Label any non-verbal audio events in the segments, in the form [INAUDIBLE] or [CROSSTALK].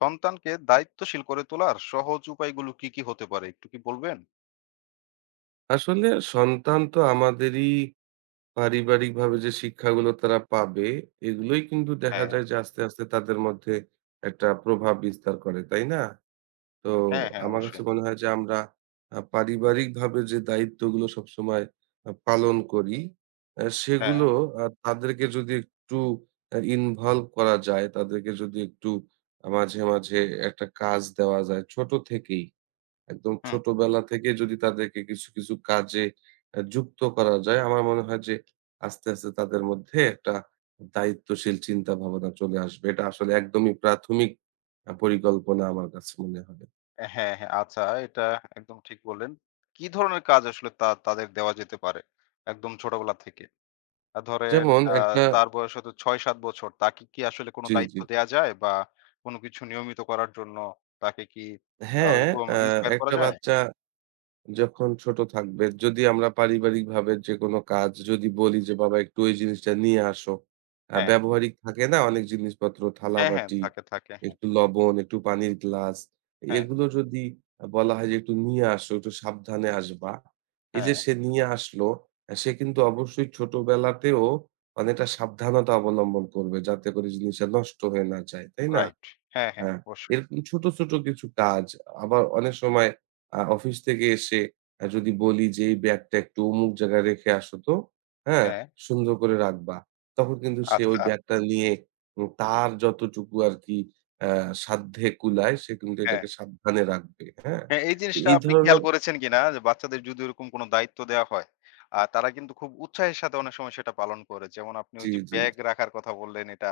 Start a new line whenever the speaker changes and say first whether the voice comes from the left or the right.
left: সন্তানকে দায়িত্বশীল করে তোলার সহজ উপায়গুলো কি, কি হতে পারে একটু কি বলবেন?
right: আসলে সন্তান তো আমাদেরই পারিবারিকভাবে যে শিক্ষাগুলো তারা পাবে, এগুলোই কিন্তু দেখা
left: হ্যাঁ,
right: যায় যে আস্তে, আস্তে তাদের মধ্যে একটা প্রভাব বিস্তার করে, তাই না? তো
left: হ্যাঁ,
right: আমার কাছে
left: অবশ্যই।
right: মনে হয় যে আমরা পারিবারিকভাবে যে দায়িত্বগুলো সবসময় পালন করি,
left: হ্যাঁ,
right: সেগুলো তাদেরকে যদি একটু ইনভলভ করা যায়, তাদেরকে যদি একটু মাঝে, মাঝে একটা কাজ দেওয়া যায় ছোট থেকেই। একদম
left: হুম।
right: ছোটবেলা থেকে যদি তাদেরকে কিছু, কিছু কাজে যুক্ত করা যায়, আমার মনে হয় যে আস্তে, আস্তে তাদের মধ্যে একটা দায়িত্বশীল চিন্তাভাবনা চলে আসবে। এটা আসলে একদমই প্রাথমিক পরিকল্পনা আমার কাছে মনে হয়।
left: হ্যাঁ, আচ্ছা, এটা একদম ঠিক বললেন। কি ধরনের কাজ আসলে তা তাদের দেওয়া যেতে পারে? একদম ছোটবেলা থেকে। ধরেন
right: যেমন
left: আ
right: একটা
left: তার বয়স হয়তো ৬-৭ বছর। তাকে কি আসলে কোনো
right: জি, জি।
left: দায়িত্ব দেয়া যায় বা কোনো কিছু নিয়মিত করার জন্য তাকে কি
right: হ্যাঁ,
left: ওইরকম
right: আ
left: ইন্সপায়ার করা
right: একটা
left: যায়?
right: বাচ্চা যখন ছোট থাকবে যদি আমরা পারিবারিকভাবে যেকোনো কাজ যদি বলি যে, "বাবা একটু ওই জিনিসটা নিয়ে আসো।"
left: হ্যাঁ,
right: ব্যবহারিক থাকে না অনেক জিনিসপত্র
left: হ্যাঁ, হ্যাঁ,
right: থালাবাটি,
left: থাকে, থাকে।
right: একটু লবণ, একটু পানির গ্লাস।
left: হ্যাঁ,
right: এগুলো যদি বলা হয় যে, "একটু নিয়ে আসো, একটু সাবধানে আসবা।" এই যে
left: হ্যাঁ,
right: সে নিয়ে আসলো, সে কিন্তু অবশ্যই ছোটবেলাতেও অনেকটা সাবধানতা অবলম্বন করবে যাতে করে জিনিসটা নষ্ট হয়ে না যায়। তাই না?
left: রাইট। হ্যাঁ,
right: হ্যাঁ,
left: অবশ্যই।
right: এরকম ছোট, ছোট কিছু কাজ। আবার অনেক সময় অফিস থেকে এসে যদি বলি যে, "এই ব্যাগটা একটু অমুক জায়গায় রেখে আসো তো।" হ্যাঁ?
left: হ্যাঁ,
right: সুন্দর করে রাখবা। তখন কিন্তু সে ওই
left: আচ্ছা,
right: ব্যাগটা নিয়ে তার যতটুকু আরকি আ সাধ্যে কুলায় সে কিন্তু
left: হ্যাঁ।
right: এটাকে সাবধানে রাখবে। হ্যাঁ?
left: হ্যাঁ, এই
right: তো
left: জিনিসটা
right: এই
left: আপনি খেয়াল
right: ধরনের
left: করেছেন কিনা যে বাচ্চাদের যদি ওরকম কোনো দায়িত্ব দেওয়া হয়, তারা কিন্তু খুব উৎসাহের সাথে অনেক সময় সেটা পালন করে। যেমন আপনি
right: জি,
left: ওই যে
right: জি,
left: ব্যাগ
right: জি।
left: রাখার কথা বললেন, এটা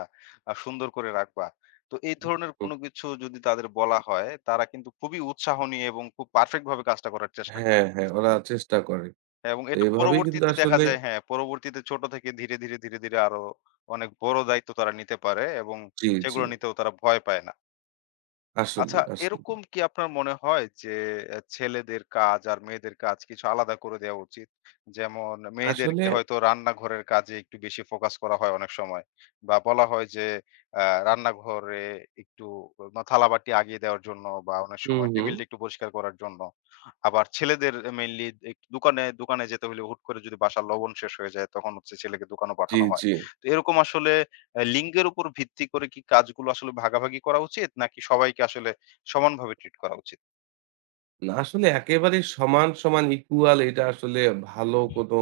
left: সুন্দর করে রাখবা। তো এই
right: হুম,
left: ধরনের
right: হুম।
left: কোনো কিছু যদি তাদের বলা হয়, তারা কিন্তু খুবই উৎসাহ নিয়ে এবং খুব পারফেক্ট ভাবে কাজটা করার চেষ্টা করে।
right: হ্যাঁ, হ্যাঁ, ওরা চেষ্টা করে।
left: হ্যাঁ, এবং
right: তো
left: এটা
right: এভাবেই কিন্তু
left: পরবর্তীতে দেখা
right: আসলে
left: যায়, হ্যাঁ, পরবর্তীতে ছোট থেকে ধীরে, ধীরে, আরো অনেক বড় দায়িত্ব তারা নিতে পারে এবং
right: জি, জি।
left: সেগুলো নিতেও তারা ভয় পায় না। আচ্ছা,
right: আসলেই, আসলেই।
left: এরকম কি আপনার মনে হয় যে ছেলেদের কাজ আর মেয়েদের কাজ কিছু আলাদা করে দেওয়া উচিত? যেমন
right: আসলে
left: মেয়েদেরকে হয়তো রান্নাঘরের কাজে একটু বেশি ফোকাস করা হয় অনেক সময়। বা বলা হয় যে রান্নাঘরে একটু মা থালাবাটি আগিয়ে দেওয়ার জন্য বা অনেক
right: হুম,
left: সময়
right: হুম।
left: টেবিলটা একটু পরিষ্কার করার জন্য। আবার ছেলেদের মেইনলি দোকানে দোকানে যেতে হলে হুট করে যদি বাসার লবণ শেষ হয়ে যায় তখন হচ্ছে ছেলেকে দোকানও
right: জি,
left: পাঠানো হয়।
right: জি।
left: তো এরকম আসলে লিঙ্গের উপর ভিত্তি করে কি কাজগুলো আসলে ভাগাভাগি করা উচিত? নাকি সবাইকে আসলে সমানভাবে ট্রিট করা উচিত?
right: না আসলে একেবারে সমান, সমান equal এটা আসলে ভালো কোনো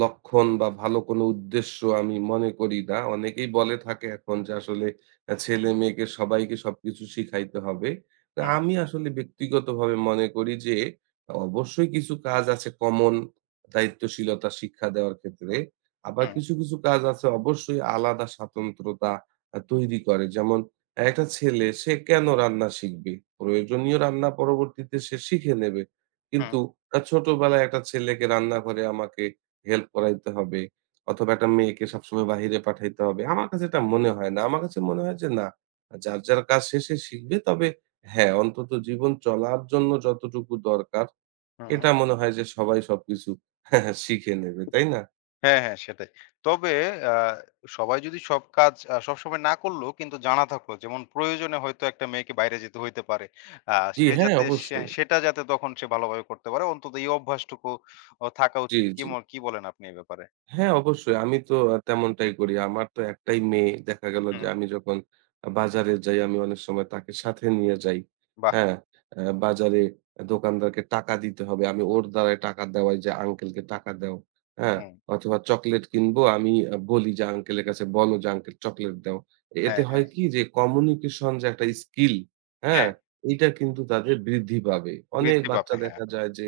right: লক্ষণ বা ভালো কোনো উদ্দেশ্য আমি মনে করি না। অনেকেই বলে থাকে এখন যে আসলে ছেলে-মেয়েকে সবাইকে সবকিছু শিখাইতে হবে। তো
left: হুম,
right: আমি আসলে ব্যক্তিগতভাবে মনে করি যে অবশ্যই কিছু কাজ আছে কমন দায়িত্বশীলতা শিক্ষা দেওয়ার ক্ষেত্রে। আবার
left: হুম,
right: কিছু, কিছু কাজ আছে অবশ্যই আলাদা স্বাতন্ত্রতা তৈরি করে। যেমন একটা ছেলে সে কেন রান্না শিখবে? প্রয়োজনীয় রান্না পরবর্তীতে সে শিখে নেবে।
left: হুম,
right: কিন্তু ছোটবেলায় একটা ছেলেকে রান্নাঘরে আমাকে হেল্প করাইতে হবে অথবা একটা মেয়েকে সবসময় বাহিরে পাঠাইতে হবে। আমার কাছে এটা মনে হয় না। আমার কাছে মনে হয় যে না, যার, যার কাজ শেষে শিখবে। তবে হ্যাঁ, অন্তত জীবন চলার জন্য যতটুকু দরকার এটা
left: হুম।
right: মনে হয় যে সবাই সবকিছু [LAUGHS] শিখে নেবে। তাই না?
left: হ্যাঁ, সেটাই। তবে আ সবাই যদি সব কাজ সবসময় না করলেও কিন্তু জানা থাকলো, যেমন প্রয়োজনে হয়তো একটা মেয়েকে বাইরে যেতে হইতে পারে। আ
right: জি,
left: সে
right: হ্যাঁ
left: যাতে সে
right: অবশ্যই।
left: সেটা, যাতে তখন সে ভালোভাবে করতে পারে, অন্তত এই অভ্যাসটুকু থাকা
right: জি,
left: উচিত।
right: জি।
left: কি বলেন আপনি এ ব্যাপারে?
right: হ্যাঁ, অবশ্যই। আমি তো তেমনটাই করি। আমার তো একটাই মেয়ে। দেখা গেল যে
left: হুম,
right: আমি যখন বাজারে যাই, আমি অনেক সময় তাকে সাথে নিয়ে যাই।
left: বাহ!
right: হ্যাঁ? বাজারে দোকানদারকে টাকা দিতে হবে। আমি ওর দ্বারাই টাকা দেওয়াই যে, "আঙ্কেলকে টাকা দাও।" হ্যাঁ?
left: হুম।
right: অথবা চকলেট কিনবো, আমি বলি যে, "আঙ্কেলের কাছে বলো যে, আঙ্কেল চকলেট দাও।" এতে
left: হ্যাঁ,
right: হয়
left: হ্যাঁ,
right: কি যে কমিউনিকেশন যে একটা স্কিল, হ্যাঁ?
left: হ্যাঁ।
right: এইটা কিন্তু তাদের বৃদ্ধি পাবে। অনেক
left: বৃদ্ধি
right: বাচ্চা
left: পাবে, হ্যাঁ।
right: দেখা যায় যে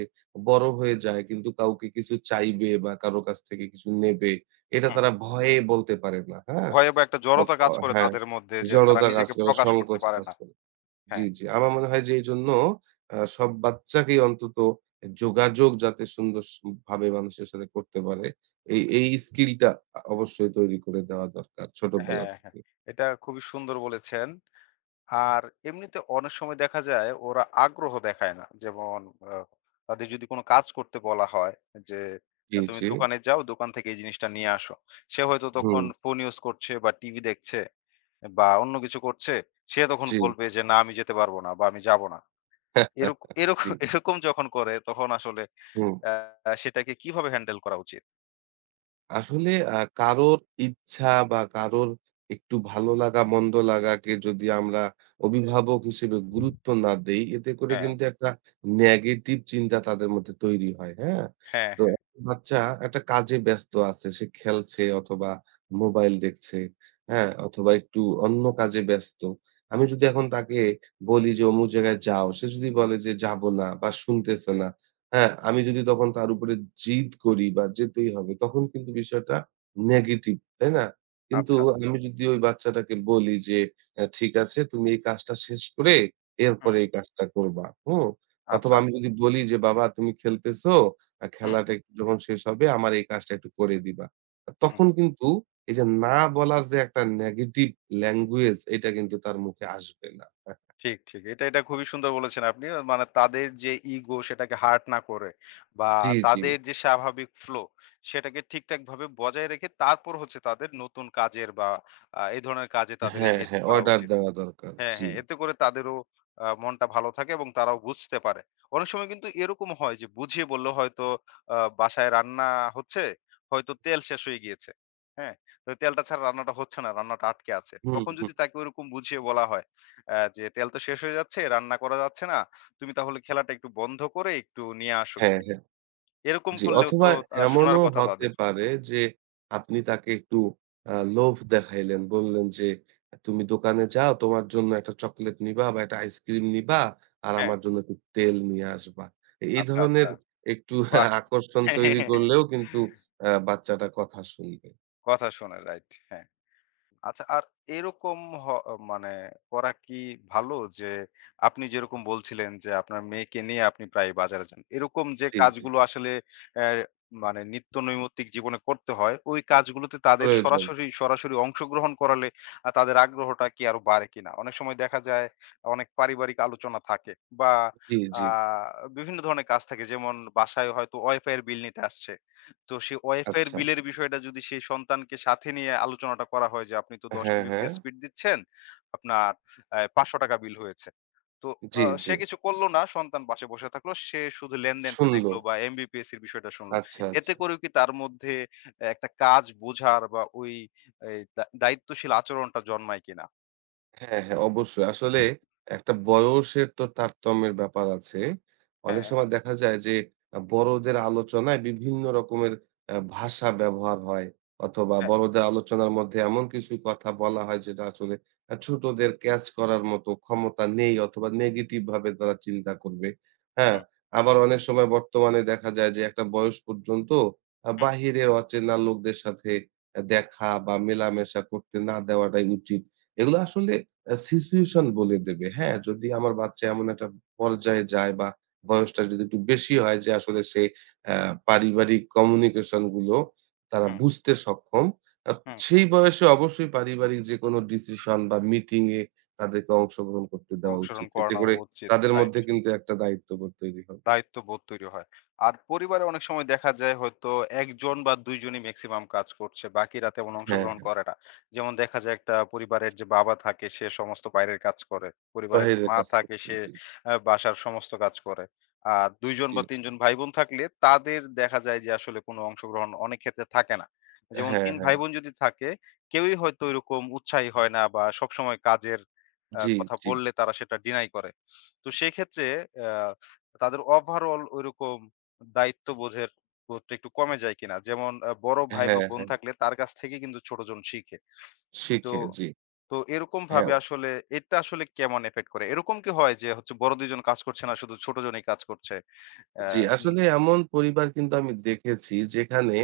right: বড় হয়ে যায় কিন্তু কাউকে কিছু চাইবে বা কারো কাছ থেকে কিছু নেবে এটা
left: হুম।
right: তারা ভয়ে বলতে পারে না। হ্যাঁ?
left: ভয়ে বা একটা
right: অ
left: জড়তা
right: অ
left: কাজ করে
right: হ্যাঁ,
left: তাদের মধ্যে যে তারা
right: জড়তা কাজ
left: নিজেকে
right: করে,
left: প্রকাশ করতে
right: সংকোচ
left: পারে
right: কাজ
left: না।
right: করে। জি,
left: হ্যাঁ,
right: জি। আমার মনে হয় যে এজন্য সব বাচ্চাকেই অন্তত যোগাযোগ যাতে সুন্দর ভাবে মানুষের সাথে করতে পারে এই স্কিলটা অবশ্যই তৈরি করে দেওয়া দরকার ছোটবেলা
left: হ্যাঁ।
right: থেকে।
left: এটা খুবই সুন্দর বলেছেন। আর এমনিতে অনেক সময় দেখা যায় ওরা আগ্রহ দেখায় না। যেমন আ তাদের যদি কোনো কাজ করতে বলা হয় যে,
right: জি,
left: তুমি
right: জি।
left: দোকানে যাও, দোকান থেকে এই জিনিসটা নিয়ে আসো।" সে হয়তো
right: হুম,
left: তখন ফোন ইউজ করছে বা টিভি দেখছে বা অন্য কিছু করছে। সে তখন
right: জি।
left: বলবে যে, "না আমি যেতে পারব না বা আমি যাব না।" এরক
right: [LAUGHS]
left: এরক
right: জি,
left: এরকম যখন করে তখন আসলে
right: হুম।
left: আ সেটাকে কিভাবে হ্যান্ডেল করা উচিত?
right: আসলে কারোর ইচ্ছা বা কারোর একটু ভালো লাগা মন্দ লাগাকে যদি আমরা অভিভাবক হিসেবে গুরুত্ব না দেই, এতে করে
left: হ্যাঁ।
right: কিন্তু একটা নেগেটিভ চিন্তা তাদের মধ্যে তৈরি হয়, হ্যাঁ?
left: হ্যাঁ,
right: তো
left: হ্যাঁ।
right: একটা বাচ্চা একটা কাজে ব্যস্ত আছে, সে খেলছে অথবা মোবাইল দেখছে, হ্যাঁ? অথবা একটু অন্য কাজে ব্যস্ত। আমি যদি এখন তাকে বলি যে অমুক জায়গায় যাও, সে যদি বলে যে যাব না বা শুনতেছে না
left: হুম,
right: হ্যাঁ, আমি যদি তখন তার উপরে জিদ করি বা যেতেই হবে তখন কিন্তু বিষয়টা নেগেটিভ, তাই না? কিন্তু
left: আচ্ছা।
right: জি। আমি যদি ওই বাচ্চাটাকে বলি যে, " ঠিক আছে তুমি এই কাজটা শেষ করে
left: হুম,
right: এরপরে এই কাজটা করবা।" হুম? অথবা
left: আচ্ছা।
right: আমি যদি বলি যে, "বাবা তুমি খেলতেছো,
left: হুম,
right: খেলাটা একটু যখন শেষ হবে আমার এই কাজটা একটু করে দিবা।"
left: হুম।
right: তখন কিন্তু এই যে না বলার যে একটা নেগেটিভ ল্যাঙ্গুয়েজ এটা কিন্তু তার মুখে আসবে না।
left: ঠিক। এটা খুবই সুন্দর বলেছেন আপনি। মানে তাদের যে ইগো সেটাকে হার্ট না করে বা
right: জি, জি।
left: তাদের যে স্বাভাবিক ফ্লো সেটাকে ঠিকঠাকভাবে বজায় রেখে তারপর হচ্ছে তাদের নতুন কাজের বা এই ধরনের কাজে তাদের
right: হ্যাঁ,
left: এনগেজ
right: হ্যাঁ,
left: করা
right: অর্ডার
left: উচিত।
right: দেওয়া দরকার।
left: হ্যাঁ,
right: জি।
left: হ্যাঁ। এতে করে তাদেরও মনটা ভালো থাকে এবং তারাও বুঝতে পারে। অনেক সময় কিন্তু এরকম হয় যে বুঝিয়ে বললেও হয়তো বাসায় রান্না হচ্ছে, হয়তো তেল শেষ হয়ে গিয়েছে। হ্যাঁ? তো তেলটা ছাড়া রান্নাটা হচ্ছে না, রান্নাটা আটকে আছে।
right: হুম,
left: তখন
right: হুম।
left: যদি তাকে ওরকম বুঝিয়ে বলা হয় যে, "তেল তো শেষ হয়ে যাচ্ছে, রান্না করা যাচ্ছে না। তুমি তাহলে খেলাটা একটু বন্ধ করে একটু নিয়ে আসো
right: হ্যাঁ,
left: গিয়ে।"
right: হ্যাঁ।
left: এরকম
right: জি,
left: করলেও তো
right: অথবা
left: শোনার
right: এমনও
left: কথা
right: হতে
left: তাদের।
right: পারে যে আপনি তাকে একটু লোভ দেখাইলেন। বললেন যে, "তুমি দোকানে যাও, তোমার জন্য একটা চকোলেট নিবা বা একটা আইসক্রিম নিবা আর
left: হ্যাঁ।
right: আমার জন্য একটু তেল নিয়ে আসবা।" এই
left: আচ্ছা,
right: ধরনের
left: আচ্ছা।
right: একটু
left: বাহ!
right: [LAUGHS] আকর্ষণ তৈরি
left: [LAUGHS]
right: করলেও কিন্তু বাচ্চাটা কথা শুনবে।
left: কথা শোনে, রাইট। হ্যাঁ। আচ্ছা আর এরকম হ মানে করা কি ভালো? যে আপনি যেরকম বলছিলেন যে আপনার মেয়েকে নিয়ে আপনি প্রায় বাজারে যান। এরকম যে
right: জি, জি।
left: কাজগুলো আসলে অ্যা মানে নিত্য নৈমিত্তিক জীবনে করতে হয়, ওই কাজগুলোতে তাদের
right: প্রয়োজন।
left: সরাসরি অংশগ্রহণ করালে তাদের আগ্রহটা কি আরো বাড়ে কিনা? অনেক সময় দেখা যায় অনেক পারিবারিক আলোচনা থাকে বা
right: জি, জি।
left: আ বিভিন্ন ধরনের কাজ থাকে, যেমন বাসায় হয়তো ওয়াইফাই এর বিল নিতে আসছে। তো সে ওয়াইফাই এর
right: আচ্ছা।
left: বিলের বিষয়টা যদি সেই সন্তানকে সাথে নিয়ে আলোচনাটা করা হয় যে, "আপনি তো ১০
right: হ্যাঁ, হ্যাঁ।
left: এমবিপিএস স্পিড দিচ্ছেন, আপনার ৳৫০০ টাকা বিল হয়েছে।" তো
right: জি, জি।
left: সে কিছু করলো না, সন্তান পাশে বসে থাকলো। সে শুধু লেনদেনটা
right: শুনলো।
left: দেখলো বা এমবিপিএস এর বিষয়টা শুনলো।
right: আচ্ছা,
left: এতে
right: আচ্ছা।
left: করেও কি তার মধ্যে একটা কাজ বোঝার বা ওই এই দা দায়িত্বশীল আচরণটা জন্মায় কিনা?
right: হ্যাঁ, হ্যাঁ, অবশ্যই। আসলে একটা বয়সের তো তারতম্যের ব্যাপার আছে। অনেক
left: হ্যাঁ,
right: সময় দেখা যায় যে বড়দের আলোচনায় বিভিন্ন রকমের ভাষা ব্যবহার হয় অথবা
left: হ্যাঁ।
right: বড়দের আলোচনার মধ্যে এমন কিছু কথা বলা হয় যেটা আসলে ছোটদের ক্যাচ করার মতো ক্ষমতা নেই অথবা নেগেটিভ ভাবে তারা চিন্তা করবে। হ্যাঁ?
left: হুম,
right: আবার অনেক সময় বর্তমানে দেখা যায় যে একটা বয়স পর্যন্ত
left: হুম,
right: বাহিরের অচেনা লোকদের সাথে দেখা বা মেলামেশা করতে না দেওয়াটাই উচিত। এগুলো আসলে সিচুয়েশন বলে দেবে। হ্যাঁ, যদি আমার বাচ্চা এমন একটা পর্যায়ে যায় বা বয়সটা যদি একটু বেশি হয় যে আসলে সে আ পারিবারিক কমিউনিকেশন গুলো তারা
left: হুম,
right: বুঝতে সক্ষম। আ
left: হুম।
right: সেই বয়সে অবশ্যই পারিবারিক যেকোনো ডিসিশন বা মিটিং এ তাদেরকে অংশগ্রহণ করতে দেওয়া
left: অংশগ্রহণ
right: উচিত। এতে
left: করানো
right: করে
left: উচিত।
right: তাদের
left: রাইট।
right: মধ্যে কিন্তু একটা দায়িত্ববোধ তৈরি হবে।
left: দায়িত্ববোধ তৈরি হয়। আর পরিবারে অনেক সময় দেখা যায় হয়তো ১ জন বা ২ জনই মেক্সিমাম কাজ করছে। বাকিরা তেমন
right: হ্যাঁ,
left: অংশগ্রহণ
right: হ্যাঁ।
left: করে না। যেমন দেখা যায় একটা পরিবারের যে বাবা থাকে সে সমস্ত বাইরের কাজ করে। পরিবারের যে
right: বাহিরের
left: মা
right: কাজ
left: থাকে
right: করতে।
left: সে
right: জি,
left: বাসার সমস্ত কাজ করে। আর ২ জন
right: জি।
left: বা ৩ জন ভাই-বোন থাকলে তাদের দেখা যায় যে আসলে কোনো অংশগ্রহণ অনেক ক্ষেত্রে থাকে না। যেমন
right: হ্যাঁ,
left: ৩
right: হ্যাঁ।
left: ভাই-বোন যদি থাকে, কেউই হয়তো ওইরকম উৎসাহী হয় না বা সবসময় কাজের
right: জি,
left: কথা
right: জি।
left: বললে তারা সেটা ডিনাই করে। তো সেক্ষেত্রে অ্যা তাদের ওভারঅল ঐরকম দায়িত্ববোধের বোধটা একটু কমে যায় কিনা? যেমন বড় ভাই বা
right: হ্যাঁ,
left: বোন
right: হ্যাঁ।
left: থাকলে তার কাছ থেকে কিন্তু ছোটজন শিখে। তো
right: শিখে, জি।
left: তো এরকম
right: হ্যাঁ।
left: ভাবে আসলে এটা আসলে কেমন ইফেক্ট করে? এরকম কি হয় যে হচ্ছে বড় ২ জন কাজ করছে না, শুধু ছোটজনই কাজ করছে? অ্যা
right: জি,
left: উম
right: আসলে এমন পরিবার কিন্তু আমি দেখেছি যেখানে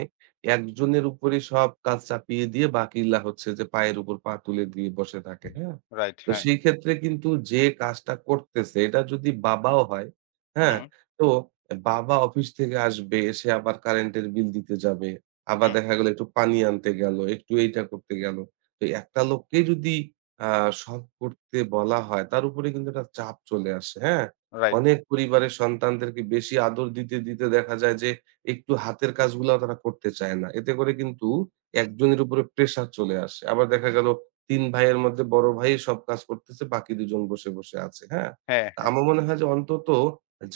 right: একজনের উপরে সব কাজ চাপিয়ে দিয়ে বাকিরা হচ্ছে যে পায়ের উপর পা তুলে দিয়ে বসে থাকে, হ্যাঁ?
left: রাইট,
right: তো
left: হ্যাঁ।
right: সেই ক্ষেত্রে কিন্তু যে কাজটা করতেছে এটা যদি বাবাও হয়, হ্যাঁ?
left: হুম,
right: তো বাবা অফিস থেকে আসবে, এসে আবার কারেন্টের বিল দিতে যাবে। আবার
left: হুম।
right: দেখা গেল একটু পানি আনতে গেল, একটু এইটা করতে গেল। তো একটা লোককে যদি আ সব করতে বলা হয় তার উপরে কিন্তু একটা চাপ চলে আসে, হ্যাঁ?
left: রাইট।
right: অনেক পরিবারের সন্তানদেরকে বেশি আদর দিতে, দিতে দেখা যায় যে একটু হাতের কাজগুলাও তারা করতে চায় না। এতে করে কিন্তু একজনের উপরে প্রেশার চলে আসে। আবার দেখা গেল ৩ ভাইয়ের মধ্যে বড় ভাই সব কাজ করতেছে, বাকি ২ জন বসে, বসে আছে। হ্যাঁ?
left: হ্যাঁ,
right: তা
left: হ্যাঁ।
right: আমার মনে হয় যে অন্তত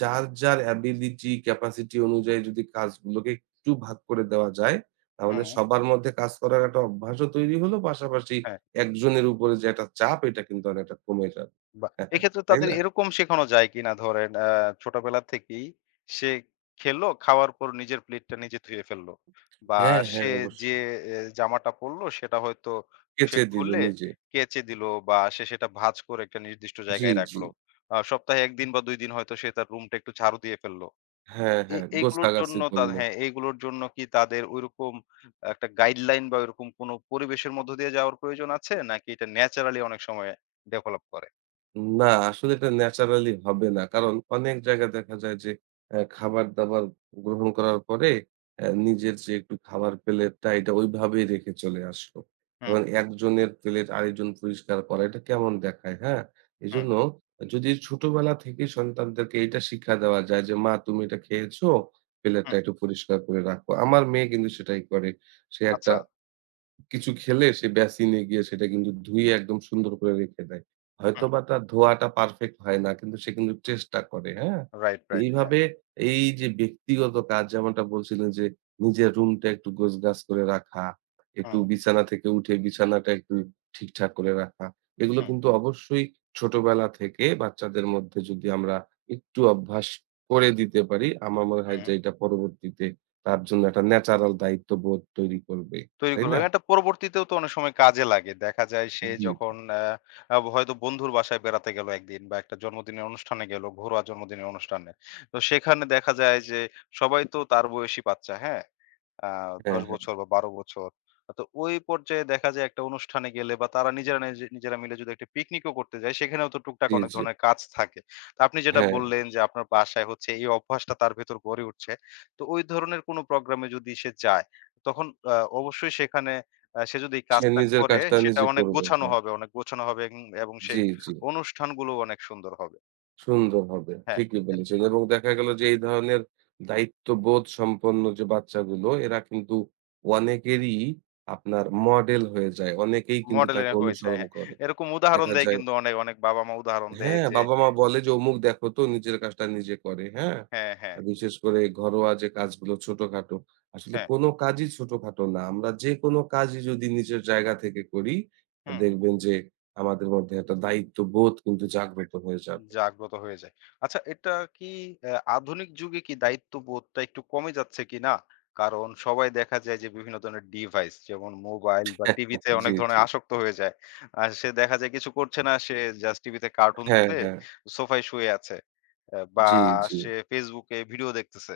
right: যার, যার অ্যাবিলিটি, ক্যাপাসিটি অনুযায়ী যদি কাজগুলোকে একটু ভাগ করে দেওয়া যায়, তাহলে
left: হুম,
right: সবার মধ্যে কাজ করার একটা অভ্যাসও তৈরি হলো। পাশাপাশি
left: হ্যাঁ।
right: একজনের উপরে যে একটা চাপ, এটা কিন্তু অনেকটা কমে যাবে।
left: বাহ!
right: [LAUGHS]
left: এক্ষেত্রে
right: তাই
left: তাদের
right: না?
left: এরকম শেখানো যায় কিনা, ধরেন ছোটবেলা থেকেই সে খেলো, খাওয়ার পর নিজের প্লেটটা নিজে ধুয়ে ফেললো। বা
right: হ্যাঁ, হ্যাঁ,
left: সে যে
right: অবশ্যই।
left: এ জামাটা পড়লো সেটা হয়তো সে
right: কেচে দিল
left: খুলে
right: নিজে।
left: কেচে দিলো বা সে সেটা ভাঁজ করে একটা নির্দিষ্ট
right: জি,
left: জায়গায়
right: জি।
left: রাখলো। সপ্তাহে ১ দিন বা ২ দিন হয়তো সে তার রুমটা একটু ঝাড়ু দিয়ে ফেললো।
right: হ্যাঁ,
left: এ
right: হ্যাঁ,
left: এইগুলোর
right: গোছাগাছি
left: জন্য তা
right: করলো।
left: হ্যাঁ, এইগুলোর জন্য কি তাদের ঐরকম একটা গাইডলাইন বা ওইরকম কোনো পরিবেশের মধ্য দিয়ে যাওয়ার প্রয়োজন আছে? নাকি এটা ন্যাচারালি অনেক সময় ডেভেলপ করে?
right: না, আসলে এটা ন্যাচারালি হবে না। কারণ অনেক জায়গায় দেখা যায় যে খাবার-দাবার গ্রহণ করার পরে নিজের যে একটু খাবার প্লেটটা এটা ওইভাবেই রেখে চলে আসলো।
left: হুম,
right: এবং একজনের প্লেট আরেকজন পরিষ্কার করা এটা কেমন দেখায়, হ্যাঁ?
left: হুম।
right: এজন্য যদি ছোটবেলা থেকেই সন্তানদেরকে এইটা শিক্ষা দেওয়া যায় যে, "মা তুমি এটা খেয়েছো, প্লেটটা
left: হুম,
right: একটু পরিষ্কার করে রাখো।" আমার মেয়ে কিন্তু সেটাই করে। সে একটা
left: আচ্ছা।
right: কিছু খেলে সে বেসিনে গিয়ে সেটা কিন্তু ধুয়ে একদম সুন্দর করে রেখে দেয়।
left: হুম।
right: হয়তোবা তার ধোয়াটা পারফেক্ট হয় না কিন্তু সে কিন্তু চেষ্টা করে, হ্যাঁ?
left: রাইট,
right: তো
left: রাইট। হ্যাঁ।
right: এইভাবে এই যে ব্যক্তিগত কাজ যেমনটা বলছিলেন যে নিজের রুমটা একটু গোছগাছ করে রাখা, একটু
left: হুম,
right: বিছানা থেকে উঠে বিছানাটা একটু ঠিকঠাক করে রাখা। এগুলো
left: হুম,
right: কিন্তু অবশ্যই ছোটবেলা থেকে বাচ্চাদের মধ্যে যদি আমরা একটু অভ্যাস করে দিতে পারি, আমার মনে হয় যে
left: হুম।
right: এটা পরবর্তীতে তার জন্য একটা ন্যাচারাল দায়িত্ববোধ তৈরি করবে।
left: তৈরি
right: তাই
left: করবে।
right: না?
left: এটা পরবর্তীতেও তো অনেক সময় কাজে লাগে। দেখা যায় সে
right: জি,
left: যখন আ আব হয়তো বন্ধুর বাসায় বেড়াতে গেল একদিন বা একটা জন্মদিনের অনুষ্ঠানে গেল, ঘরোয়া জন্মদিনের অনুষ্ঠানে। তো সেখানে দেখা যায় যে সবাই তো তার বয়সী বাচ্চা, হ্যাঁ? আ
right: হ্যাঁ,
left: ১০
right: হ্যাঁ।
left: বছর বা ১২ বছর। তো ওই পর্যায়ে দেখা যায় একটা অনুষ্ঠানে গেলে বা তারা নিজেরা নিজেরা মিলে যদি একটা পিকনিকও করতে যায়, সেখানেও তো টুকটাক
right: জি,
left: অনেক
right: জি।
left: ধরনের কাজ থাকে। তো আপনি যেটা
right: হ্যাঁ,
left: বললেন যে আপনার বাসায় হচ্ছে এই অভ্যাসটা তার ভেতর গড়ে উঠছে। তো ওই ধরনের কোনো প্রোগ্রামে যদি সে যায় তখন অবশ্যই সেখানে সে যদি এই
right: সে
left: কাজটা
right: নিজের
left: করে
right: কাজটা
left: সেটা
right: নিজে
left: অনেক
right: করবে।
left: গোছানো
right: হ্যাঁ।
left: হবে, অনেক গোছানো হবে এবং
right: জি,
left: সেই
right: জি।
left: অনুষ্ঠানগুলো অনেক সুন্দর হবে।
right: সুন্দর হবে।
left: হ্যাঁ,
right: ঠিকই বলেছেন। এবং দেখা গেল যে এই ধরনের দায়িত্ববোধ সম্পন্ন যে বাচ্চাগুলো এরা কিন্তু অনেকেরই আপনার মডেল হয়ে যায়। অনেকেই কিন্তু
left: মডেলের
right: তাকে
left: হয়ে যায়,
right: অনুসরণ
left: হ্যাঁ।
right: করে।
left: এরকম উদাহরণ
right: দেখা
left: দেয়
right: যায়
left: কিন্তু অনেক বাবা-মা উদাহরণ দেয়
right: হ্যাঁ,
left: যে
right: বাবা-মা বলে যে, "অমুক দেখো তো নিজের কাজটা নিজে করে।" হ্যাঁ?
left: হ্যাঁ, হ্যাঁ,
right: বিশেষ করে ঘরোয়া যে কাজগুলো ছোটখাটো। আসলে
left: হ্যাঁ।
right: কোন কাজই ছোটখাটো না। আমরা যেকোনো কাজই যদি নিজের জায়গা থেকে করি,
left: হুম।
right: দেখবেন যে আমাদের মধ্যে একটা দায়িত্ববোধ কিন্তু জাগ্রত হয়ে যাবে।
left: জাগ্রত হয়ে যায়। আচ্ছা, এটা কি আধুনিক যুগে কি দায়িত্ববোধটা একটু কমে যাচ্ছে কিনা? কারণ সবাই দেখা যায় যে বিভিন্ন ধরনের ডিভাইস যেমন মোবাইল বা টিভিতে
right: [LAUGHS] জি,
left: অনেক ধরনের
right: জি।
left: আসক্ত হয়ে যায়। আর সে দেখা যায় কিছু করছে না, সে জাস্ট টিভিতে কার্টুন
right: হ্যাঁ,
left: ছেড়ে
right: হ্যাঁ।
left: সোফায় শুয়ে আছে। বা
right: জি, জি।
left: সে Facebook এ ভিডিও দেখতেছে।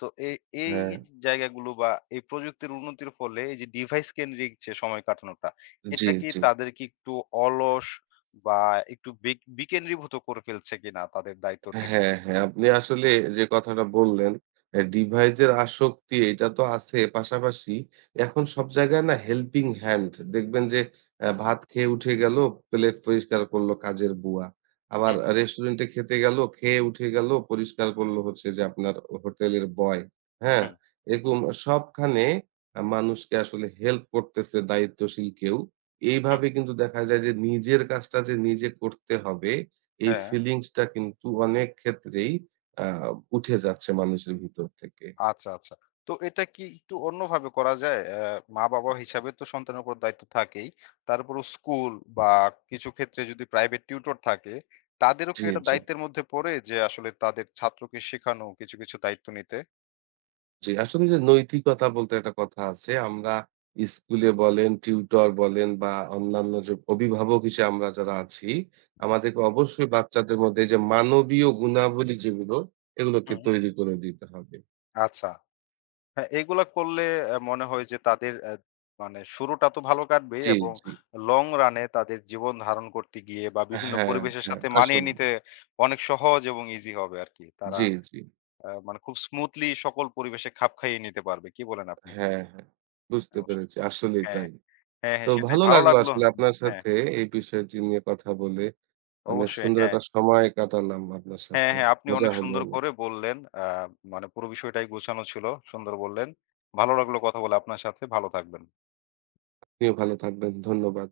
left: তো এ এই
right: হ্যাঁ।
left: জায়গাগুলো বা এই প্রযুক্তির উন্নতির ফলে এই যে ডিভাইস কেন্দ্রিক যে সময় কাটানোটা,
right: জি,
left: এটা কি
right: জি।
left: তাদেরকে একটু অলস বা একটু বিকেন্দ্রীভূত করে ফেলছে কিনা তাদের দায়িত্ব থেকে?
right: হ্যাঁ, হ্যাঁ। আপনি আসলে যে কথাটা বললেন, ডিভাইসের আসক্তি এটা তো আছে। পাশাপাশি এখন সব জায়গায় না হেল্পিং হ্যান্ড দেখবেন যে ভাত খেয়ে উঠে গেল, প্লেট পরিষ্কার করলো কাজের বুয়া। আবার
left: হুম,
right: রেস্টুরেন্টে খেতে গেল, খেয়ে উঠে গেল, পরিষ্কার করলো হচ্ছে যে আপনার হোটেলের বয়। হ্যাঁ?
left: হুম,
right: এরকম সবখানে মানুষকে আসলে হেল্প করতেছে দায়িত্বশীল কেউ।
left: হুম।
right: এইভাবে কিন্তু দেখা যায় যে নিজের কাজটা যে নিজে করতে হবে এই
left: হ্যাঁ,
right: ফিলিংস টা কিন্তু অনেক ক্ষেত্রেই আ উঠে যাচ্ছে মানুষের ভিতর থেকে।
left: আচ্ছা, আচ্ছা। তো এটা কি একটু অন্যভাবে করা যায়? মা-বাবা হিসাবে তো সন্তানের উপর দায়িত্ব থাকেই। তার উপরও স্কুল বা কিছু ক্ষেত্রে যদি প্রাইভেট টিউটর থাকে, তাদেরও
right: জি,
left: কি এটা
right: জি,
left: দায়িত্বের মধ্যে পড়ে যে আসলে তাদের ছাত্রকে শেখানো কিছু, কিছু দায়িত্ব নিতে?
right: জি। আসলে যে নৈতিকতা বলতে একটা কথা আছে। আমরা স্কুলে বলেন, টিউটর বলেন বা অন্যান্য যে অভিভাবক হিসেবে আমরা যারা আছি, আমাদেরকে অবশ্যই বাচ্চাদের মধ্যে এই যে মানবীয় গুণাবলী যেগুলো, এগুলোকে
left: হুম।
right: তৈরি করে দিতে হবে।
left: আচ্ছা। হ্যাঁ, এগুলা করলে মনে হয় যে তাদের মানে শুরুটা তো ভালো কাটবেই
right: জি,
left: এবং
right: জি।
left: লং রান এ তাদের জীবন ধারণ করতে গিয়ে বা বিভিন্ন
right: হ্যাঁ,
left: পরিবেশের
right: হ্যাঁ।
left: সাথে মানিয়ে
right: আসলে।
left: নিতে অনেক সহজ এবং ইজি হবে আরকি। তারা
right: জি, জি।
left: মানে খুব স্মুথলি সকল পরিবেশে খাপ খাইয়ে নিতে পারবে। কি বলেন আপনি?
right: হ্যাঁ, হ্যাঁ। বুঝতে
left: অবশ্যই।
right: পেরেছি। আসলেই
left: হ্যাঁ,
right: তাই।
left: হ্যাঁ। হ্যাঁ,
right: তো
left: হ্যাঁ সেটাই।
right: ভালো
left: ভালো
right: লাগলো
left: লাগলো,
right: আসলে
left: হুম,
right: আপনার
left: হ্যাঁ,
right: সাথে এই বিষয়টি নিয়ে কথা বলে। অনেক
left: অবশ্যই।
right: সুন্দর
left: হ্যাঁ,
right: একটা সময় কাটালাম আপনার
left: হ্যাঁ,
right: সাথে।
left: হ্যাঁ। আপনি
right: মজা
left: অনেক
right: হলো
left: সুন্দর
right: অনেক।
left: করে বললেন। মানে পুরো বিষয়টাই গোছানো ছিল। সুন্দর বললেন। ভালো লাগলো কথা বলে আপনার সাথে। ভালো থাকবেন।
right: আপনিও ভালো থাকবেন। ধন্যবাদ।